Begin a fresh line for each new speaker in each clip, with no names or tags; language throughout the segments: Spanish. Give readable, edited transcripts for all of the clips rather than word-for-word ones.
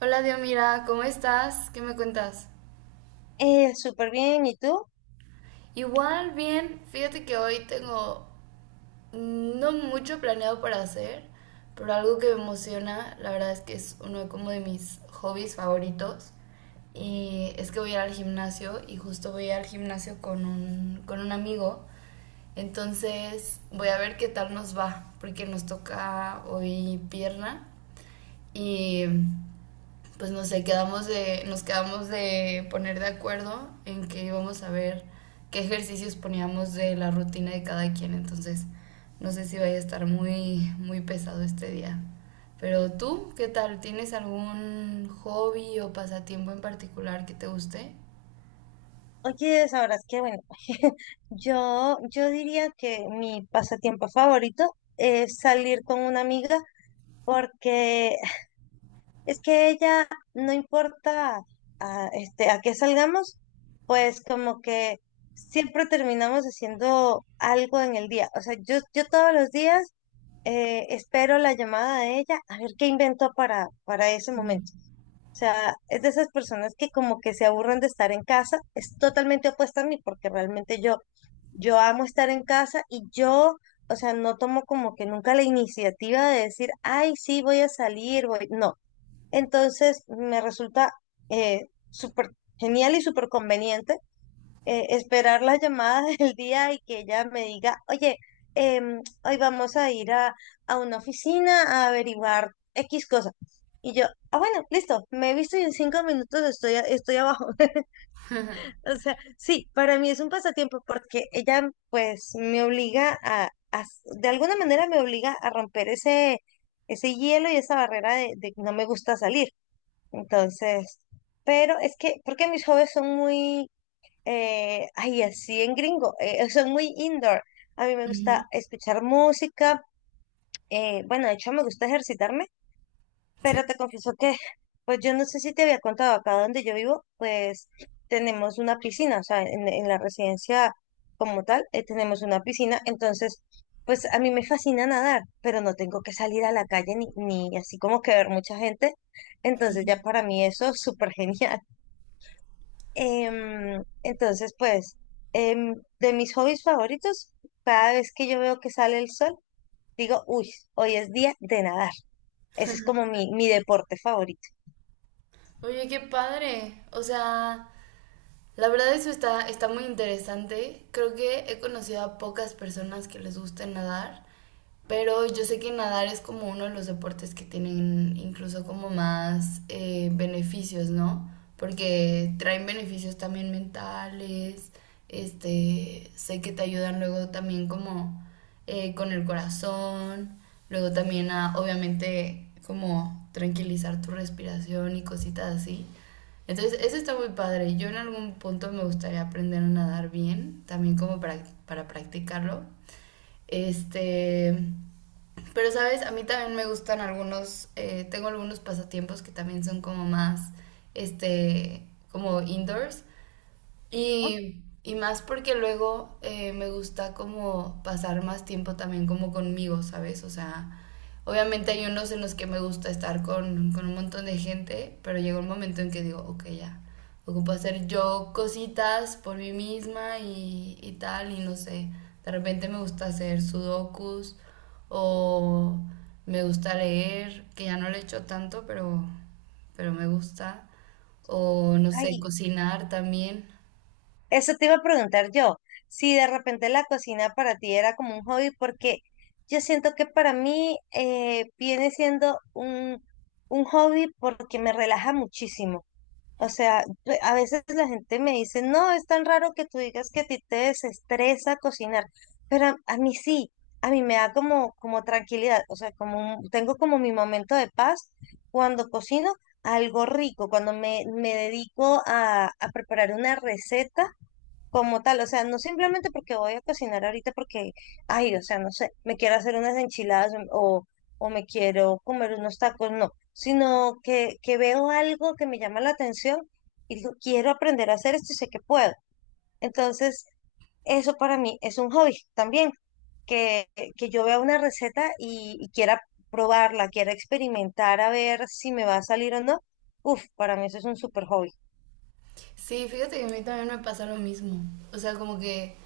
Hola Diomira, ¿cómo estás? ¿Qué me cuentas?
Súper bien, ¿y tú?
Igual, bien. Fíjate que hoy tengo no mucho planeado para hacer, pero algo que me emociona, la verdad es que es uno como de mis hobbies favoritos. Y es que voy a ir al gimnasio y justo voy a ir al gimnasio con un amigo. Entonces voy a ver qué tal nos va, porque nos toca hoy pierna y pues no sé, nos quedamos de poner de acuerdo en que íbamos a ver qué ejercicios poníamos de la rutina de cada quien. Entonces, no sé si vaya a estar muy pesado este día. Pero tú, ¿qué tal? ¿Tienes algún hobby o pasatiempo en particular que te guste?
Oye, sabrás que, bueno, yo diría que mi pasatiempo favorito es salir con una amiga porque. Es que ella, no importa a qué salgamos, pues como que siempre terminamos haciendo algo en el día. O sea, yo todos los días espero la llamada de ella a ver qué inventó para ese
Ujú.
momento. O sea, es de esas personas que como que se aburren de estar en casa. Es totalmente opuesta a mí porque realmente yo, yo amo estar en casa y yo, o sea, no tomo como que nunca la iniciativa de decir, ay, sí, voy a salir, voy. No. Entonces, me resulta súper genial y súper conveniente, esperar las llamadas del día y que ella me diga, oye, hoy vamos a ir a una oficina a averiguar X cosa. Y yo, ah, bueno, listo, me he visto y en 5 minutos estoy, estoy abajo. O sea, sí, para mí es un pasatiempo porque ella pues me obliga a, de alguna manera me obliga a romper ese hielo y esa barrera de que no me gusta salir. Entonces, pero es que, porque mis hobbies son muy, ay, así en gringo, son muy indoor. A mí me gusta
Ujú.
escuchar música, bueno, de hecho me gusta ejercitarme,
Sí.
pero te confieso que, pues yo no sé si te había contado, acá donde yo vivo, pues tenemos una piscina, o sea, en la residencia como tal, tenemos una piscina, entonces, pues a mí me fascina nadar, pero no tengo que salir a la calle ni así como que ver mucha gente, entonces ya para mí eso es súper genial. Entonces, pues, de mis hobbies favoritos, cada vez que yo veo que sale el sol, digo, uy, hoy es día de nadar. Ese es como mi deporte favorito.
Oye, qué padre. O sea, la verdad eso está muy interesante. Creo que he conocido a pocas personas que les guste nadar. Pero yo sé que nadar es como uno de los deportes que tienen incluso como más beneficios, ¿no? Porque traen beneficios también mentales, este, sé que te ayudan luego también como con el corazón, luego también a, obviamente, como tranquilizar tu respiración y cositas así. Entonces, eso está muy padre. Yo en algún punto me gustaría aprender a nadar bien, también como para practicarlo. Este, pero, ¿sabes? A mí también me gustan algunos, tengo algunos pasatiempos que también son como más, este, como indoors. Y más porque luego me gusta como pasar más tiempo también como conmigo, ¿sabes? O sea, obviamente hay unos en los que me gusta estar con un montón de gente, pero llega un momento en que digo, ok, ya, ocupo hacer yo cositas por mí misma y tal, y no sé, de repente me gusta hacer sudokus o me gusta leer, que ya no lo he hecho tanto, pero me gusta, o no sé,
Ay,
cocinar también.
eso te iba a preguntar yo, si de repente la cocina para ti era como un hobby, porque yo siento que para mí viene siendo un hobby porque me relaja muchísimo. O sea, a veces la gente me dice, no, es tan raro que tú digas que a ti te desestresa cocinar, pero a mí sí, a mí me da como, como tranquilidad, o sea, tengo como mi momento de paz cuando cocino algo rico, cuando me dedico a preparar una receta como tal, o sea, no simplemente porque voy a cocinar ahorita porque, ay, o sea, no sé, me quiero hacer unas enchiladas o me quiero comer unos tacos, no, sino que veo algo que me llama la atención y digo, quiero aprender a hacer esto y sé que puedo. Entonces, eso para mí es un hobby también, que, que yo vea una receta y quiera probarla, quiera experimentar a ver si me va a salir o no. Uf, para mí eso es un super hobby.
Sí, fíjate que a mí también me pasa lo mismo. O sea, como que...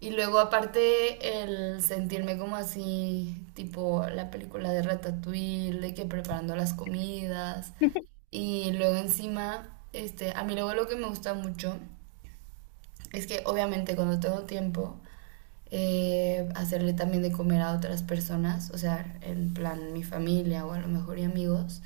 Y luego aparte el sentirme como así, tipo la película de Ratatouille, de que preparando las comidas. Y luego encima, este, a mí luego lo que me gusta mucho es que obviamente cuando tengo tiempo, hacerle también de comer a otras personas, o sea, en plan mi familia o a lo mejor y amigos,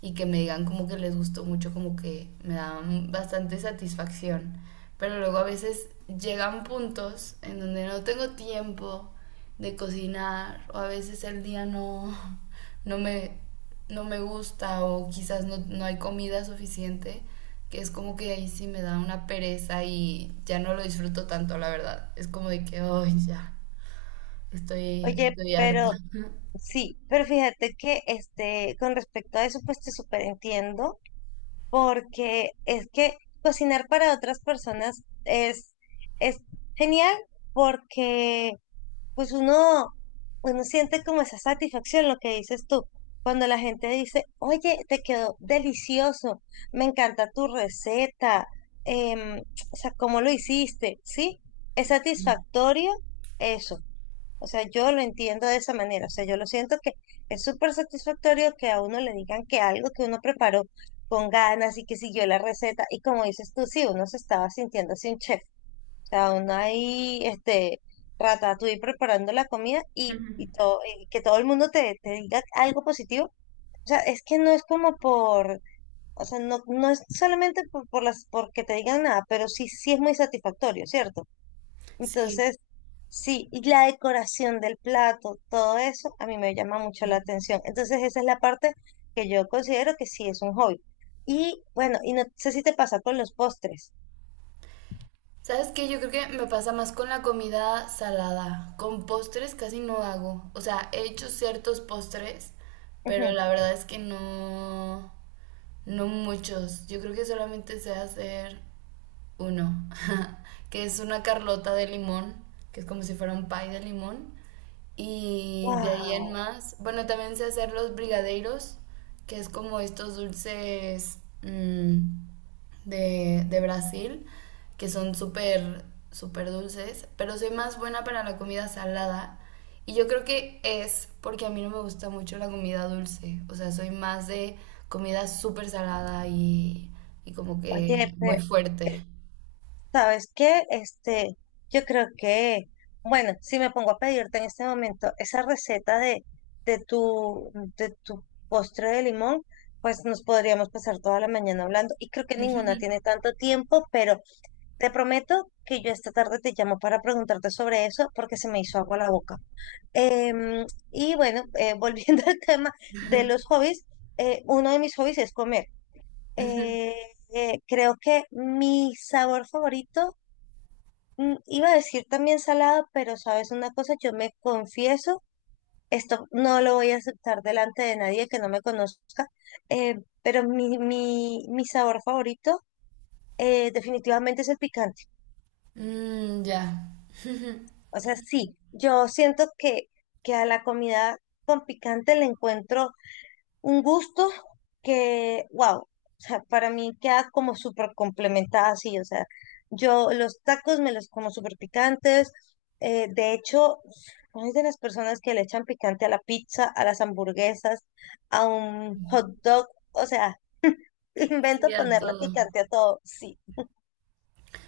y que me digan como que les gustó mucho, como que me dan bastante satisfacción. Pero luego a veces llegan puntos en donde no tengo tiempo de cocinar o a veces el día no, no me no me gusta o quizás no, no hay comida suficiente, que es como que ahí sí me da una pereza y ya no lo disfruto tanto, la verdad. Es como de que, hoy ya,
Oye,
estoy harta.
pero. Sí, pero fíjate que este, con respecto a eso, pues te súper entiendo, porque es que cocinar para otras personas es genial porque pues uno siente como esa satisfacción, lo que dices tú, cuando la gente dice, oye, te quedó delicioso, me encanta tu receta, em, o sea, cómo lo hiciste, ¿sí? Es satisfactorio eso. O sea, yo lo entiendo de esa manera. O sea, yo lo siento que es súper satisfactorio que a uno le digan que algo que uno preparó con ganas y que siguió la receta. Y como dices tú, sí, uno se estaba sintiendo así un chef. O sea, uno ahí, este, ratatouille preparando la comida y, todo, y que todo el mundo te diga algo positivo. O sea, es que no es como por, o sea, no, no es solamente por, porque te digan nada, pero sí, sí es muy satisfactorio, ¿cierto?
Sí.
Entonces, sí, y la decoración del plato, todo eso, a mí me llama mucho la atención. Entonces, esa es la parte que yo considero que sí es un hobby. Y bueno, y no sé si te pasa con los postres.
¿Sabes qué? Yo creo que me pasa más con la comida salada. Con postres casi no hago. O sea, he hecho ciertos postres, pero
Ujú.
la verdad es que no, no muchos. Yo creo que solamente sé hacer uno, que es una carlota de limón, que es como si fuera un pie de limón. Y de ahí en
Wow,
más, bueno, también sé hacer los brigadeiros, que es como estos dulces de Brasil, que son súper, súper dulces, pero soy más buena para la comida salada. Y yo creo que es porque a mí no me gusta mucho la comida dulce, o sea, soy más de comida súper salada y como que
oye,
muy
pe-
fuerte.
¿sabes qué? Este, yo creo que, bueno, si me pongo a pedirte en este momento esa receta de, de tu, de tu postre de limón, pues nos podríamos pasar toda la mañana hablando. Y creo que
Ujú,
ninguna tiene tanto tiempo, pero. Te prometo que yo esta tarde te llamo para preguntarte sobre eso porque se me hizo agua la boca. Em, y bueno, volviendo al tema de los hobbies, uno de mis hobbies es comer.
ujú.
Eh, Creo que mi sabor favorito, mm, iba a decir también salado, pero sabes una cosa, yo me confieso, esto no lo voy a aceptar delante de nadie que no me conozca, eh, pero mi sabor favorito definitivamente es el picante.
Mm, ya.
O sea, sí, yo siento que a la comida con picante le encuentro un gusto que, wow, o sea, para mí queda como súper complementada así, o sea, yo los tacos me los como súper picantes, de hecho, soy de las personas que le echan picante a la pizza, a las hamburguesas, a un hot dog, o sea,
Sí,
invento
a
ponerle
todo.
picante a todo, sí,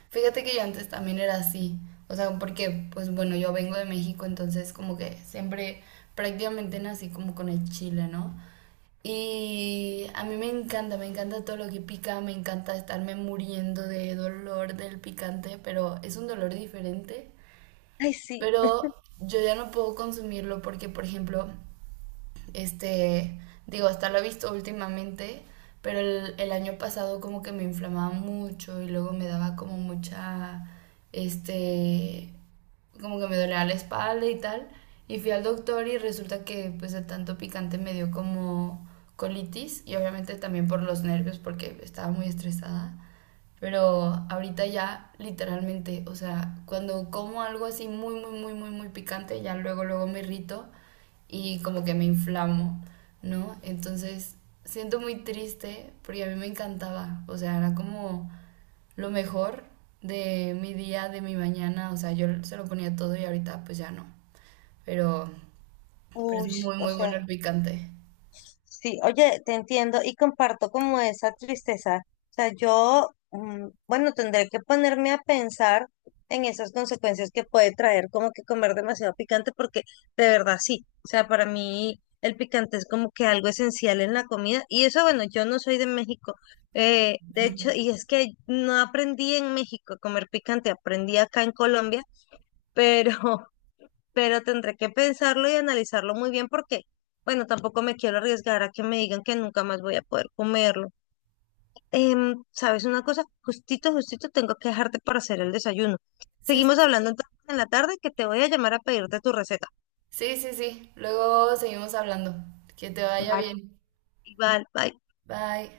Fíjate que yo antes también era así. O sea, porque, pues bueno, yo vengo de México, entonces como que siempre prácticamente nací como con el chile, ¿no? Y a mí me encanta todo lo que pica, me encanta estarme muriendo de dolor del picante, pero es un dolor diferente.
ay, sí,
Pero yo ya no puedo consumirlo porque, por ejemplo, este, digo, hasta lo he visto últimamente, pero el año pasado como que me inflamaba mucho y luego me daba como mucha, este, como que me dolía la espalda y tal. Y fui al doctor y resulta que pues de tanto picante me dio como colitis y obviamente también por los nervios porque estaba muy estresada. Pero ahorita ya, literalmente, o sea, cuando como algo así muy, muy, muy, muy, muy picante, ya luego, luego me irrito y como que me inflamo, ¿no? Entonces, siento muy triste porque a mí me encantaba, o sea, era como lo mejor de mi día, de mi mañana, o sea, yo se lo ponía todo y ahorita pues ya no. Pero, pero es
uy,
muy,
o
muy
sea.
bueno el picante.
Sí, oye, te entiendo y comparto como esa tristeza. O sea, yo, mm, bueno, tendré que ponerme a pensar en esas consecuencias que puede traer como que comer demasiado picante, porque de verdad sí. O sea, para mí el picante es como que algo esencial en la comida. Y eso, bueno, yo no soy de México. De hecho, y es que no aprendí en México a comer picante, aprendí acá en Colombia, pero pero tendré que pensarlo y analizarlo muy bien porque, bueno, tampoco me quiero arriesgar a que me digan que nunca más voy a poder comerlo. ¿Sabes una cosa? Justito, justito tengo que dejarte para hacer el desayuno.
Sí, sí,
Seguimos
sí.
hablando entonces en la tarde que te voy a llamar a pedirte tu receta.
Sí, sí, sí. Luego seguimos hablando. Que te vaya
Vale.
bien.
Igual, bye.
Bye.